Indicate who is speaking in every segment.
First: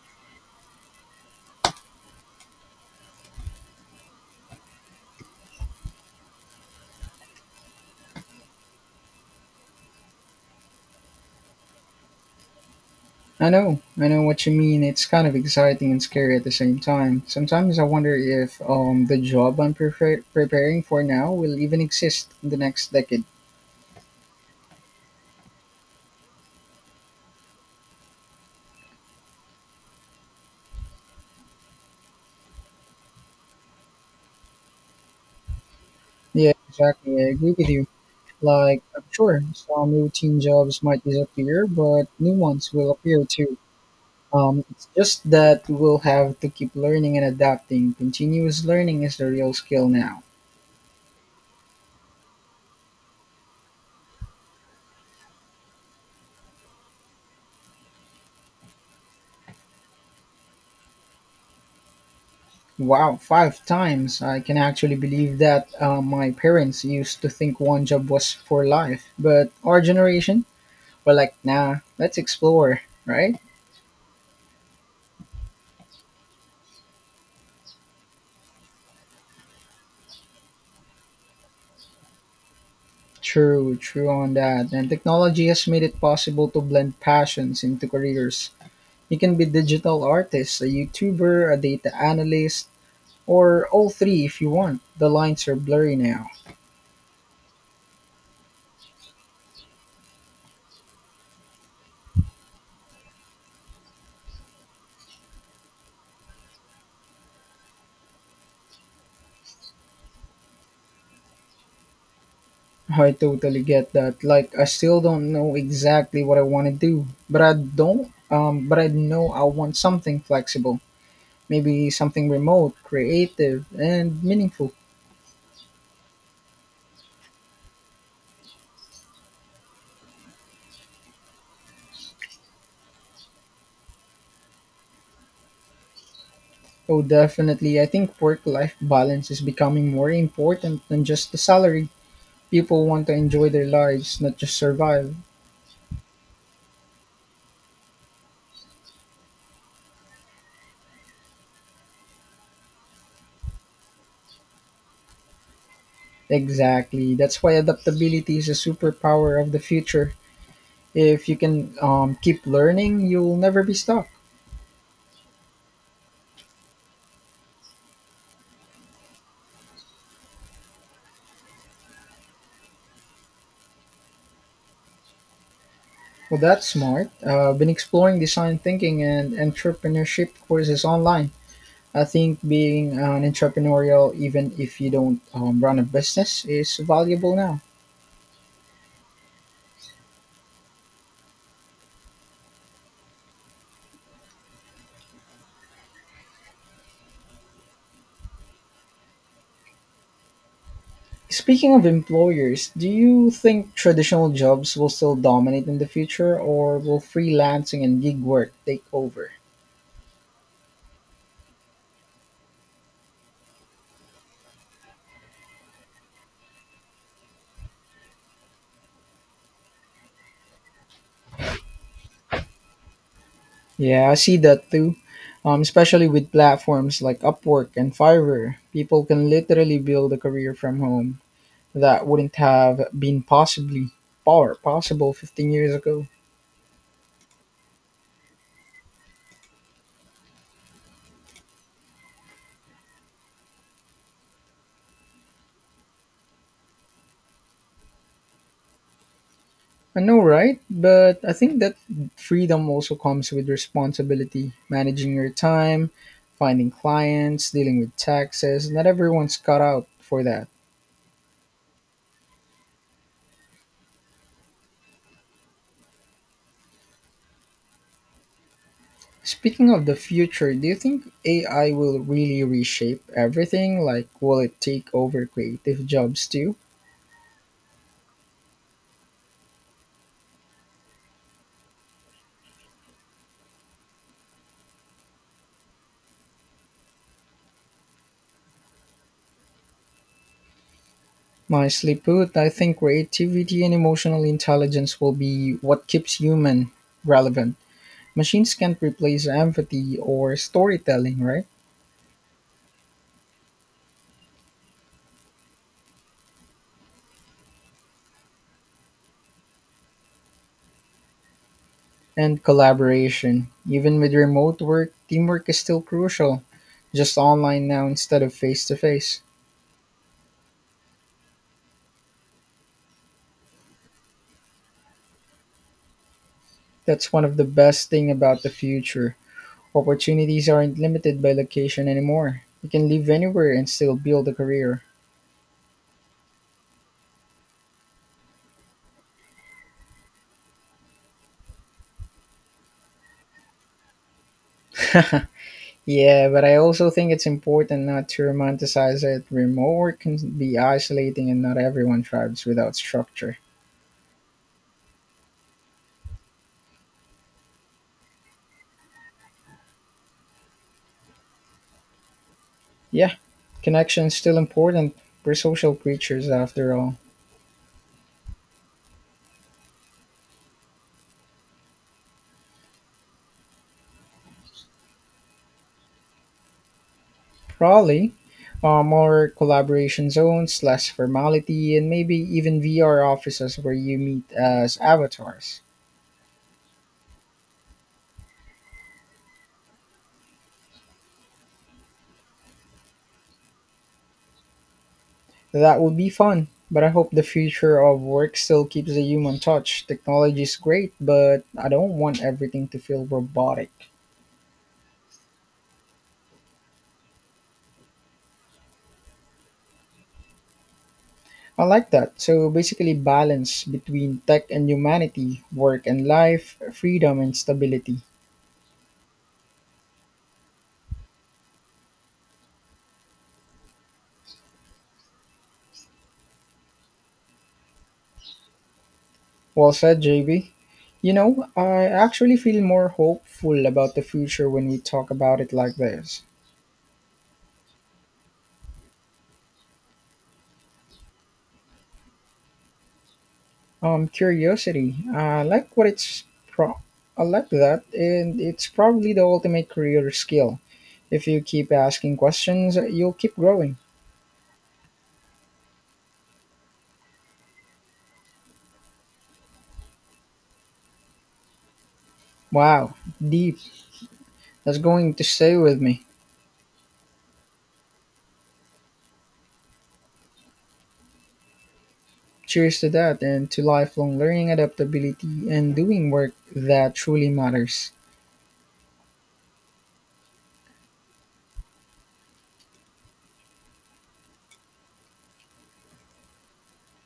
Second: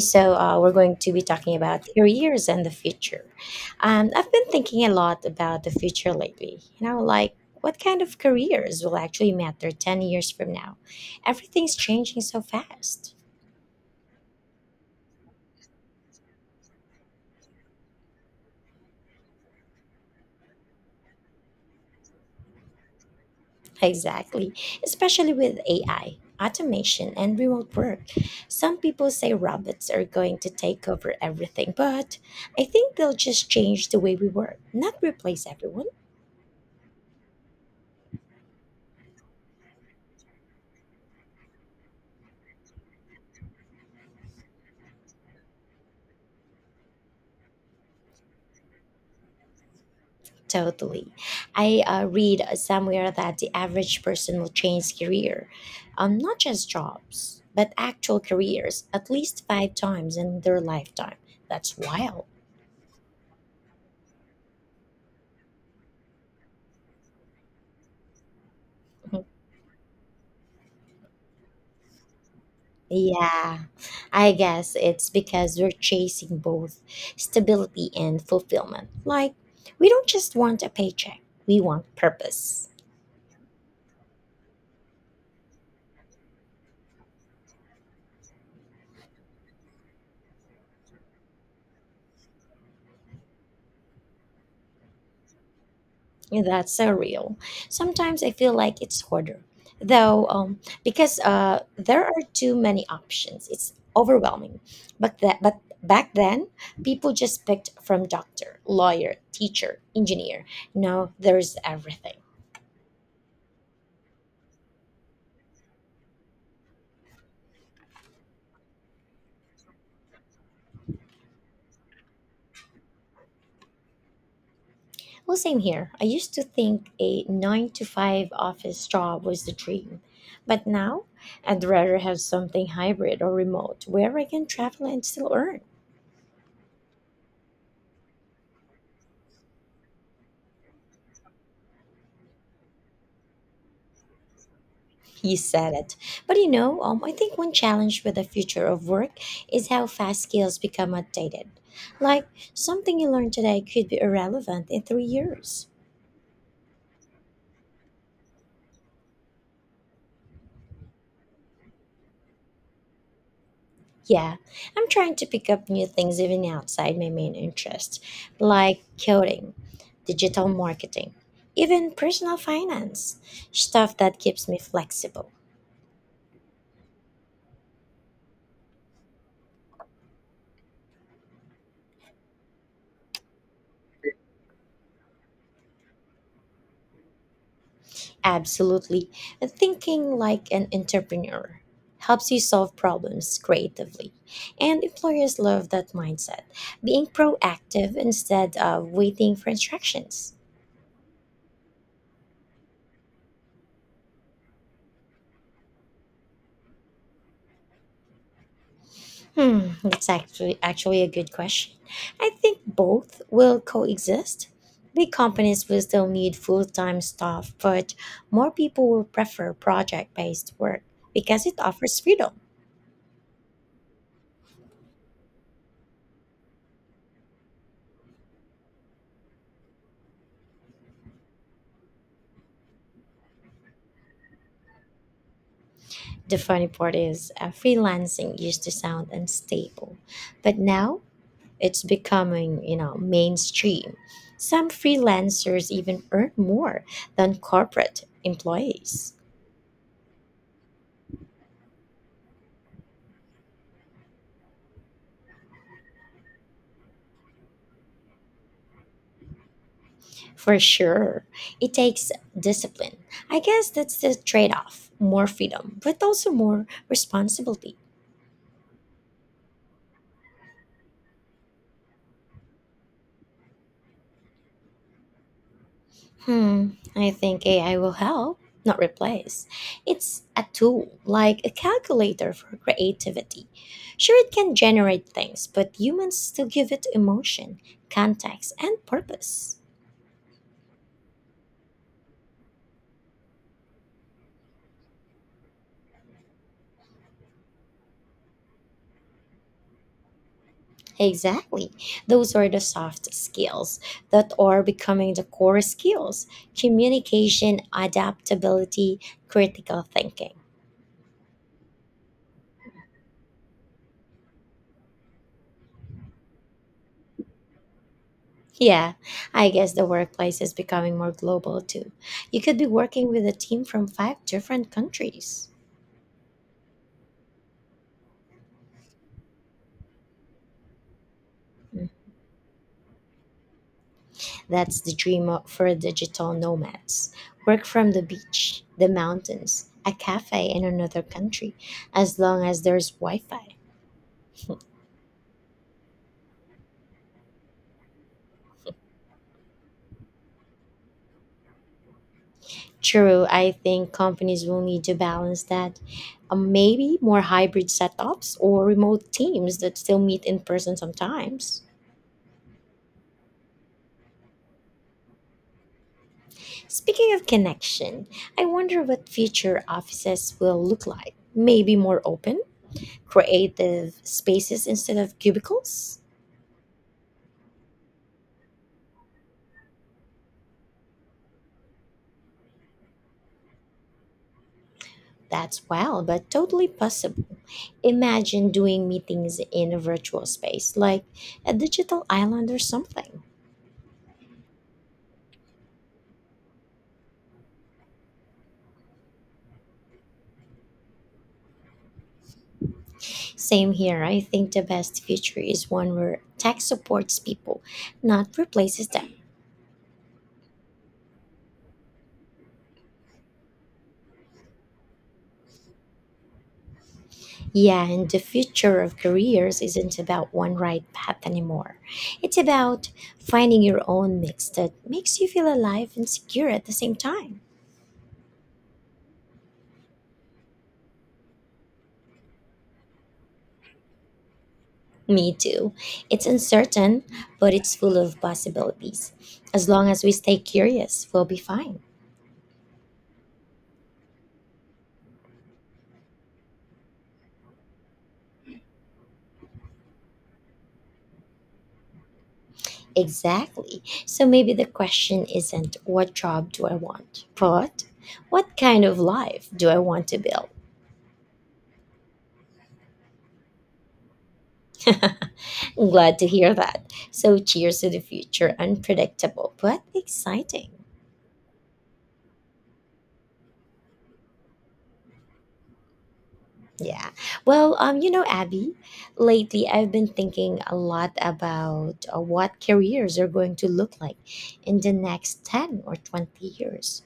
Speaker 1: So we're going to be talking about careers and the future. I've been thinking a lot about the future lately. You know, like what kind of careers will actually matter 10 years from now? Everything's changing so fast.
Speaker 2: I know what you mean. It's kind of exciting and scary at the same time. Sometimes I wonder if the job I'm preparing for now will even exist in the next decade.
Speaker 1: Exactly, especially with AI, automation, and remote work. Some people say robots are going to take over everything, but I think they'll just change the way we work, not replace everyone.
Speaker 2: Yeah, exactly. I agree with you. Like, I'm sure some routine jobs might disappear, but new ones will appear too. It's just that we'll have to keep learning and adapting. Continuous learning is the real skill now.
Speaker 1: Totally. I read somewhere that the average person will change career, not just jobs, but actual careers, at least 5 times in their lifetime. That's wild.
Speaker 2: Wow, five times. I can actually believe that, my parents used to think one job was for life. But our generation, we're like, nah, let's explore, right?
Speaker 1: Yeah, I guess it's because we're chasing both stability and fulfillment. Like, we don't just want a paycheck, we want purpose.
Speaker 2: True, true on that. And technology has made it possible to blend passions into careers. You can be digital artist, a YouTuber, a data analyst, or all three if you want. The lines are blurry now.
Speaker 1: That's so real. Sometimes I feel like it's harder, because there are too many options. It's overwhelming. But back then, people just picked from doctor, lawyer, teacher, engineer. Now there's everything.
Speaker 2: I totally get that. Like, I still don't know exactly what I want to do, but I don't but I know I want something flexible. Maybe something remote, creative, and meaningful.
Speaker 1: Well, same here. I used to think a 9 to 5 office job was the dream, but now I'd rather have something hybrid or remote where I can travel and still earn.
Speaker 2: Oh, definitely. I think work-life balance is becoming more important than just the salary. People want to enjoy their lives, not just survive.
Speaker 1: He said it. But I think one challenge with the future of work is how fast skills become outdated. Like, something you learn today could be irrelevant in 3 years.
Speaker 2: Exactly. That's why adaptability is a superpower of the future. If you can keep learning, you'll never be stuck.
Speaker 1: Yeah, I'm trying to pick up new things even outside my main interests, like coding, digital marketing, even personal finance, stuff that keeps me flexible.
Speaker 2: Well, that's smart. I've been exploring design thinking and entrepreneurship courses online. I think being an entrepreneurial, even if you don't run a business, is valuable now.
Speaker 1: Absolutely. Thinking like an entrepreneur helps you solve problems creatively. And employers love that mindset, being proactive instead of waiting for instructions.
Speaker 2: Speaking of employers, do you think traditional jobs will still dominate in the future, or will freelancing and gig work take over?
Speaker 1: Hmm, that's actually a good question. I think both will coexist. Big companies will still need full-time staff, but more people will prefer project-based work because it offers freedom.
Speaker 2: Yeah, I see that too. Especially with platforms like Upwork and Fiverr, people can literally build a career from home. That wouldn't have been possibly power possible 15 years ago.
Speaker 1: The funny part is, freelancing used to sound unstable, but now it's becoming, mainstream. Some freelancers even earn more than corporate employees.
Speaker 2: I know, right? But I think that freedom also comes with responsibility, managing your time, finding clients, dealing with taxes. Not everyone's cut out for that.
Speaker 1: For sure, it takes discipline. I guess that's the trade off more freedom, but also more responsibility.
Speaker 2: Speaking of the future, do you think AI will really reshape everything? Like, will it take over creative jobs too?
Speaker 1: Hmm, I think AI will help, not replace. It's a tool, like a calculator for creativity. Sure, it can generate things, but humans still give it emotion, context, and purpose.
Speaker 2: Nicely put. I think creativity and emotional intelligence will be what keeps human relevant. Machines can't replace empathy or storytelling, right?
Speaker 1: Exactly. Those are the soft skills that are becoming the core skills communication, adaptability, critical thinking.
Speaker 2: And collaboration. Even with remote work, teamwork is still crucial, just online now instead of face to
Speaker 1: Yeah,
Speaker 2: face.
Speaker 1: I guess the workplace is becoming more global too. You could be working with a team from five different countries.
Speaker 2: That's one of the best thing about the future. Opportunities aren't limited by
Speaker 1: Mm,
Speaker 2: location anymore. You can live anywhere and still build a
Speaker 1: that's
Speaker 2: career.
Speaker 1: the dream for digital nomads. Work from the beach, the mountains, a cafe in another country, as long as there's Wi Fi.
Speaker 2: Yeah, but I also think it's important not to romanticize it. Remote work can be isolating and not everyone thrives without
Speaker 1: True,
Speaker 2: structure.
Speaker 1: I think companies will need to balance that. Maybe more hybrid setups or remote teams that still meet in person sometimes.
Speaker 2: Yeah, connection's still important. We're social creatures after all.
Speaker 1: Speaking of connection, I wonder what future offices will look like. Maybe more open, creative spaces instead of cubicles?
Speaker 2: Probably more collaboration zones, less formality, and maybe even VR offices where you meet as avatars.
Speaker 1: That's wild, but totally possible. Imagine doing meetings in a virtual space, like a digital island or something.
Speaker 2: That would be fun, but I hope the future of work still keeps the human touch. Technology is great, but I don't want everything to feel robotic.
Speaker 1: Same here, I think the best future is one where tech supports people, not replaces them.
Speaker 2: I like that. So basically, balance between tech and humanity, work and life, freedom and
Speaker 1: Yeah,
Speaker 2: stability.
Speaker 1: and the future of careers isn't about one right path anymore. It's about finding your own mix that makes you feel alive and secure at the same time.
Speaker 2: Well said, JB. You know, I actually feel more hopeful about the future when we talk
Speaker 1: Me
Speaker 2: about it
Speaker 1: too.
Speaker 2: like this.
Speaker 1: It's uncertain, but it's full of possibilities. As long as we stay curious, we'll be fine.
Speaker 2: Curiosity. I like what it's pro. I like that, and it's probably the ultimate career skill. If you keep asking questions, you'll keep growing.
Speaker 1: Exactly. So maybe the question isn't what job do I want, but what kind of life do I want to build?
Speaker 2: Wow, deep. That's going to stay with me.
Speaker 1: Glad to hear that. So cheers to the future, unpredictable but exciting.
Speaker 2: Cheers to that, and to lifelong learning, adaptability, and doing work that
Speaker 1: Yeah.
Speaker 2: truly
Speaker 1: Well,
Speaker 2: matters.
Speaker 1: um, you know, Abby, lately I've been thinking a lot about what careers are going to look like in the next 10 or 20 years.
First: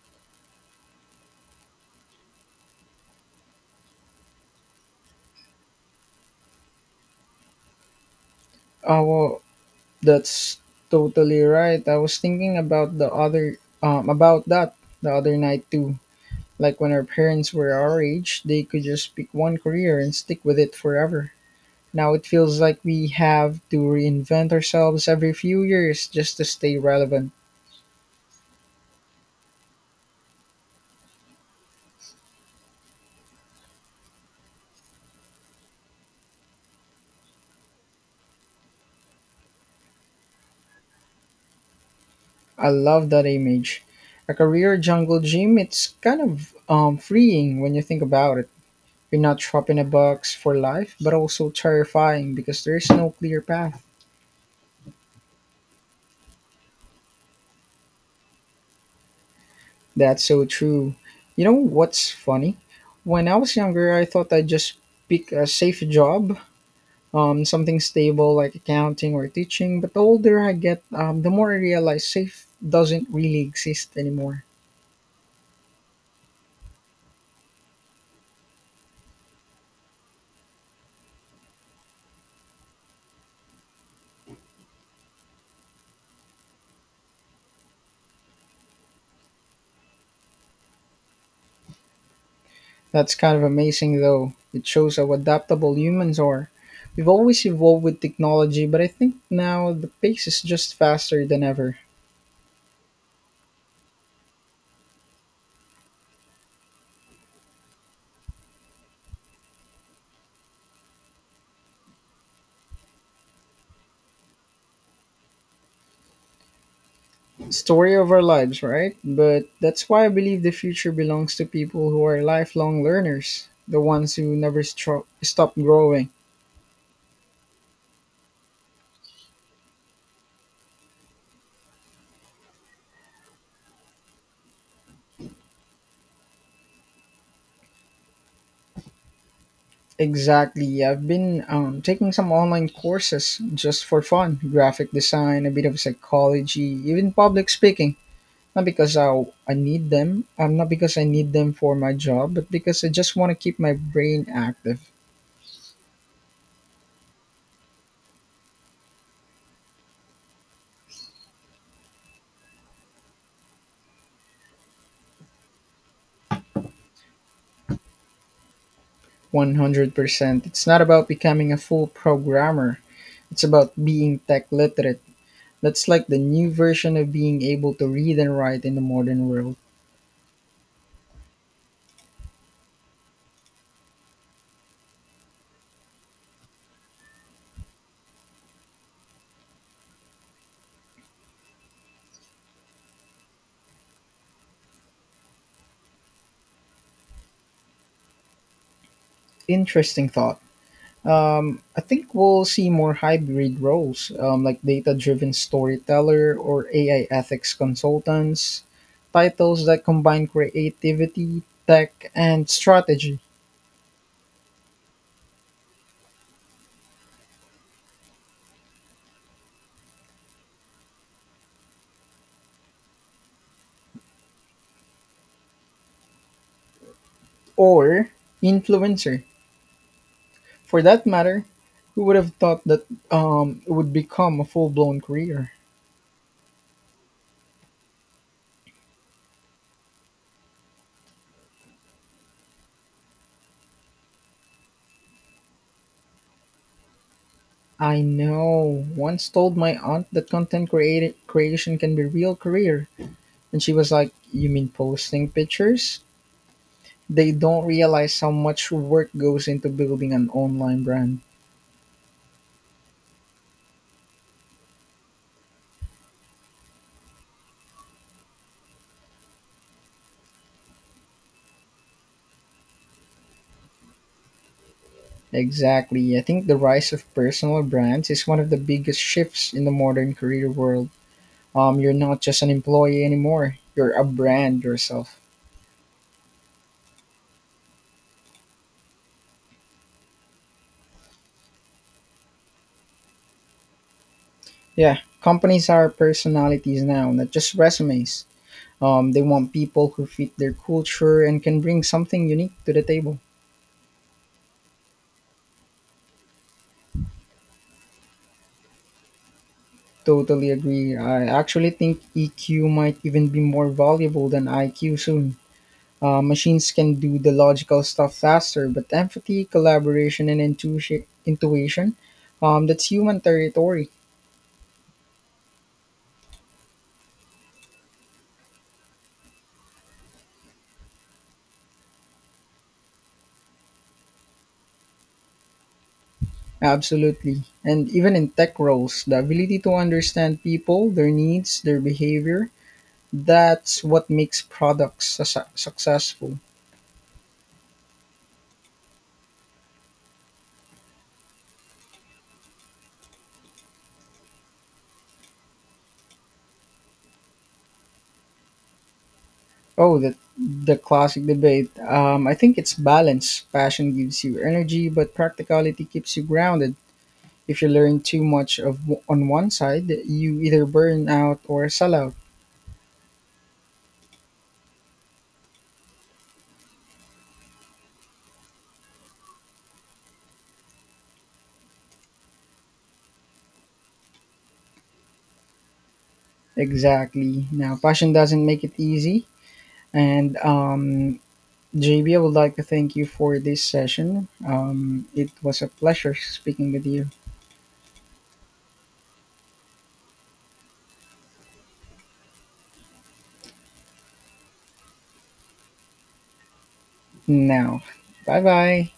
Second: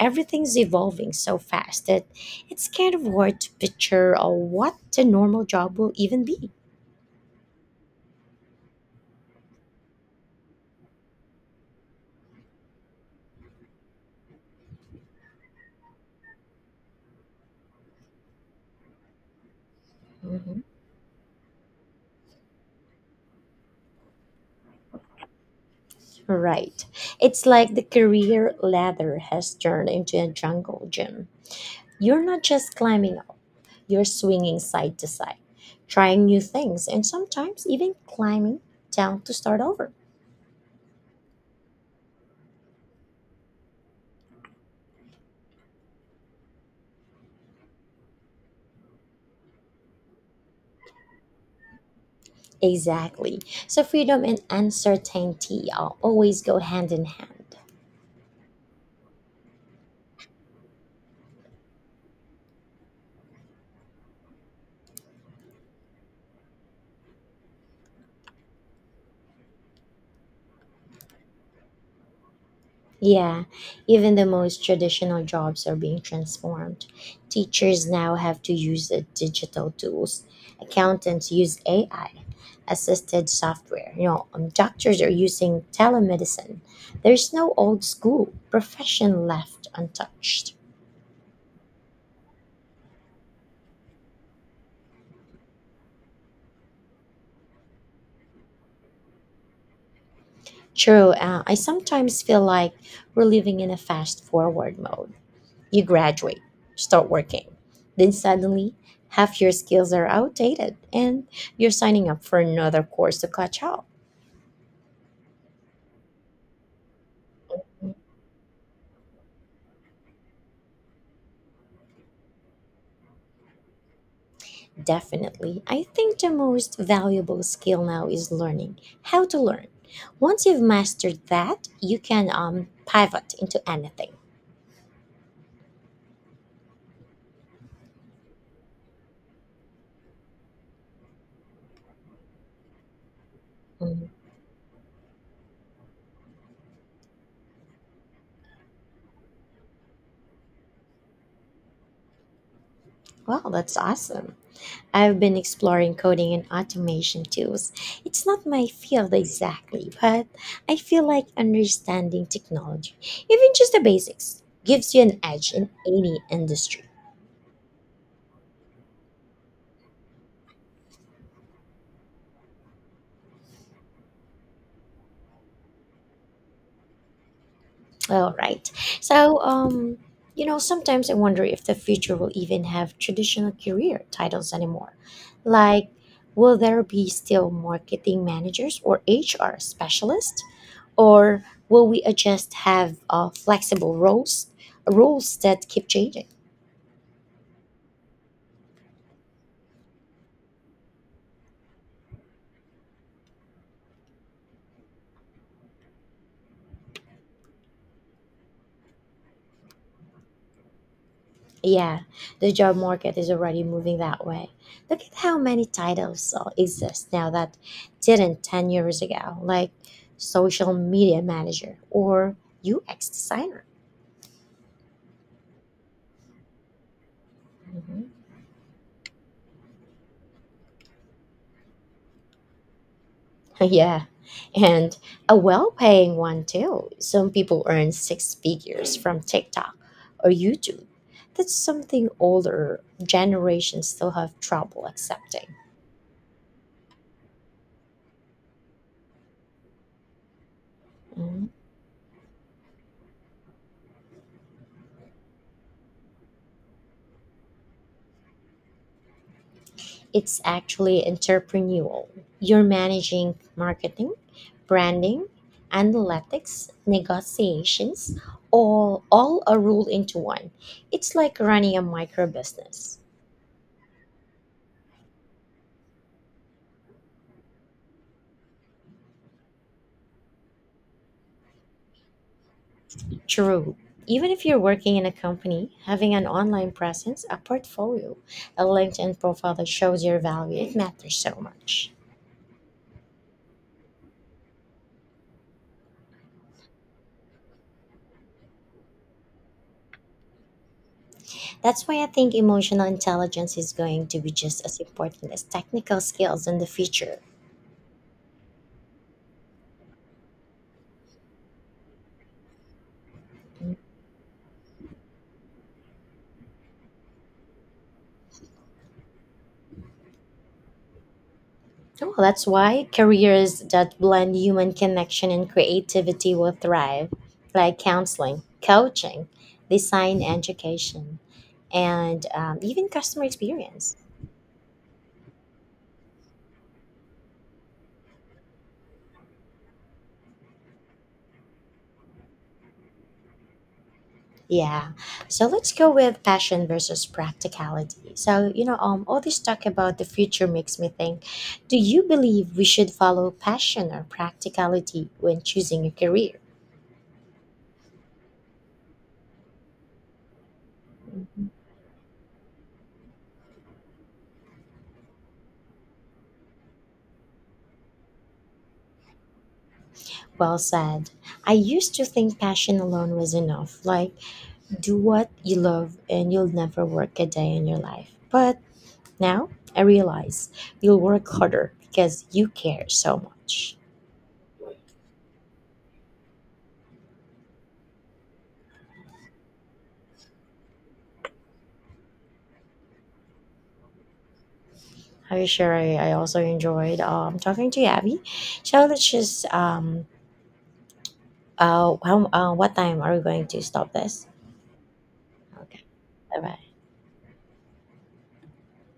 Speaker 1: Everything's evolving so fast that it's kind of hard to picture what the normal job will even be.
Speaker 2: Well, that's totally right. I was thinking about the other about that the other night too. Like when our parents were our age, they could just pick one career and stick with
Speaker 1: Mhm.
Speaker 2: it forever. Now it feels like we have to reinvent ourselves every few years just to stay
Speaker 1: Right.
Speaker 2: relevant.
Speaker 1: It's like the career ladder has turned into a jungle gym. You're not just climbing. You're swinging side to side, trying new things, and sometimes even climbing down to start over.
Speaker 2: I love that image. A career jungle gym, it's kind of freeing when you think about it. You're not trapped in a box for life, but also terrifying because there is no clear
Speaker 1: Exactly.
Speaker 2: path.
Speaker 1: So freedom and uncertainty always go hand in hand.
Speaker 2: That's so true. You know what's funny? When I was younger, I thought I'd just pick a safe job, something stable like accounting or teaching. But the older I get, the more I realize safe doesn't really
Speaker 1: Yeah,
Speaker 2: exist
Speaker 1: even the
Speaker 2: anymore.
Speaker 1: most traditional jobs are being transformed. Teachers now have to use the digital tools. Accountants use AI, assisted software. Doctors are using telemedicine. There's no old school profession left untouched.
Speaker 2: That's kind of amazing, though. It shows how adaptable humans are. We've always evolved with technology, but I think now the pace is just
Speaker 1: True,
Speaker 2: faster than
Speaker 1: I
Speaker 2: ever.
Speaker 1: sometimes feel like we're living in a fast forward mode. You graduate, start working, then suddenly half your skills are outdated and you're signing up for another course to catch up.
Speaker 2: Story of our lives, right? But that's why I believe the future belongs to people who are lifelong learners, the ones who never stop
Speaker 1: Definitely. I
Speaker 2: growing.
Speaker 1: think the most valuable skill now is learning how to learn. Once you've mastered that, you can pivot into anything.
Speaker 2: Exactly. I've been taking some online courses just for
Speaker 1: Mm.
Speaker 2: fun: graphic design, a bit of psychology, even public speaking. Not because I need them, not because I need them for my job, but because I just want to
Speaker 1: Well,
Speaker 2: keep my
Speaker 1: that's
Speaker 2: brain
Speaker 1: awesome.
Speaker 2: active.
Speaker 1: I've been exploring coding and automation tools. It's not my field exactly, but I feel like understanding technology, even just the basics, gives you an edge in any industry.
Speaker 2: 100%. It's not about becoming a full programmer, it's about being tech literate. That's like the new version of being able to read
Speaker 1: All
Speaker 2: and write
Speaker 1: right.
Speaker 2: in the modern
Speaker 1: So,
Speaker 2: world.
Speaker 1: um, you know, sometimes I wonder if the future will even have traditional career titles anymore. Like, will there be still marketing managers or HR specialists? Or will we just have flexible roles rules that keep changing.
Speaker 2: Interesting thought. I think we'll see more hybrid roles, like data driven storyteller or AI ethics consultants, titles that combine creativity,
Speaker 1: Yeah,
Speaker 2: tech, and
Speaker 1: the job market
Speaker 2: strategy,
Speaker 1: is already moving that way. Look at how many titles exist now that didn't 10 years ago, like social media manager or ux designer.
Speaker 2: or
Speaker 1: Mhm.
Speaker 2: influencer. For that matter, who would have thought that it would
Speaker 1: Yeah.
Speaker 2: become a full
Speaker 1: And
Speaker 2: blown
Speaker 1: a
Speaker 2: career?
Speaker 1: well paying one too. Some people earn 6 figures from TikTok or YouTube. That's something older generations still have trouble accepting.
Speaker 2: I know. Once told my aunt that
Speaker 1: Mhm.
Speaker 2: creation can be real career, and she was like, "You mean posting pictures? They don't realize how much work goes into building an
Speaker 1: It's
Speaker 2: online
Speaker 1: actually
Speaker 2: brand."
Speaker 1: entrepreneurial. You're managing marketing, branding, analytics, negotiations, all are rolled into one. It's like running a micro business.
Speaker 2: Exactly. I think the rise of personal brands is one of the biggest shifts in the modern career world. You're not just an employee anymore.
Speaker 1: True.
Speaker 2: You're a
Speaker 1: Even if you're
Speaker 2: brand
Speaker 1: working in a
Speaker 2: yourself.
Speaker 1: company, having an online presence, a portfolio, a LinkedIn profile that shows your value, it matters so much.
Speaker 2: Yeah, companies are personalities now, not just resumes. They want people who fit their culture and can bring
Speaker 1: That's why I
Speaker 2: something
Speaker 1: think
Speaker 2: unique to the
Speaker 1: emotional
Speaker 2: table.
Speaker 1: intelligence is going to be just as important as technical skills in the future.
Speaker 2: Totally agree. I actually think EQ might even be more valuable than IQ soon. Machines can do the logical stuff faster, but empathy, collaboration, and intuition
Speaker 1: Well, that's
Speaker 2: that's
Speaker 1: why
Speaker 2: human
Speaker 1: careers
Speaker 2: territory.
Speaker 1: that blend human connection and creativity will thrive, like counseling, coaching, design education, and even customer experience.
Speaker 2: Absolutely. And even in tech roles, the ability to understand people, their needs, their behavior, that's what makes
Speaker 1: Yeah.
Speaker 2: products
Speaker 1: So let's go with
Speaker 2: successful.
Speaker 1: passion versus practicality. So, all this talk about the future makes me think, do you believe we should follow passion or practicality when choosing a career?
Speaker 2: Oh, the classic debate. I think it's balance. Passion gives you energy, but practicality keeps you grounded. If you learn too much on one side, you
Speaker 1: Well
Speaker 2: either
Speaker 1: said.
Speaker 2: burn out
Speaker 1: I
Speaker 2: or sell
Speaker 1: used to
Speaker 2: out.
Speaker 1: think passion alone was enough, like do what you love and you'll never work a day in your life. But now I realize you'll work harder because you care so much.
Speaker 2: Exactly. Now, passion doesn't make it easy. And JB, I would like to thank you for this session. It
Speaker 1: Hi,
Speaker 2: was a
Speaker 1: Sherry. I
Speaker 2: pleasure
Speaker 1: also
Speaker 2: speaking with
Speaker 1: enjoyed
Speaker 2: you.
Speaker 1: talking to you, Abby. So let's just how what time are we going to stop this? Okay, bye bye.
Speaker 2: Now, bye bye.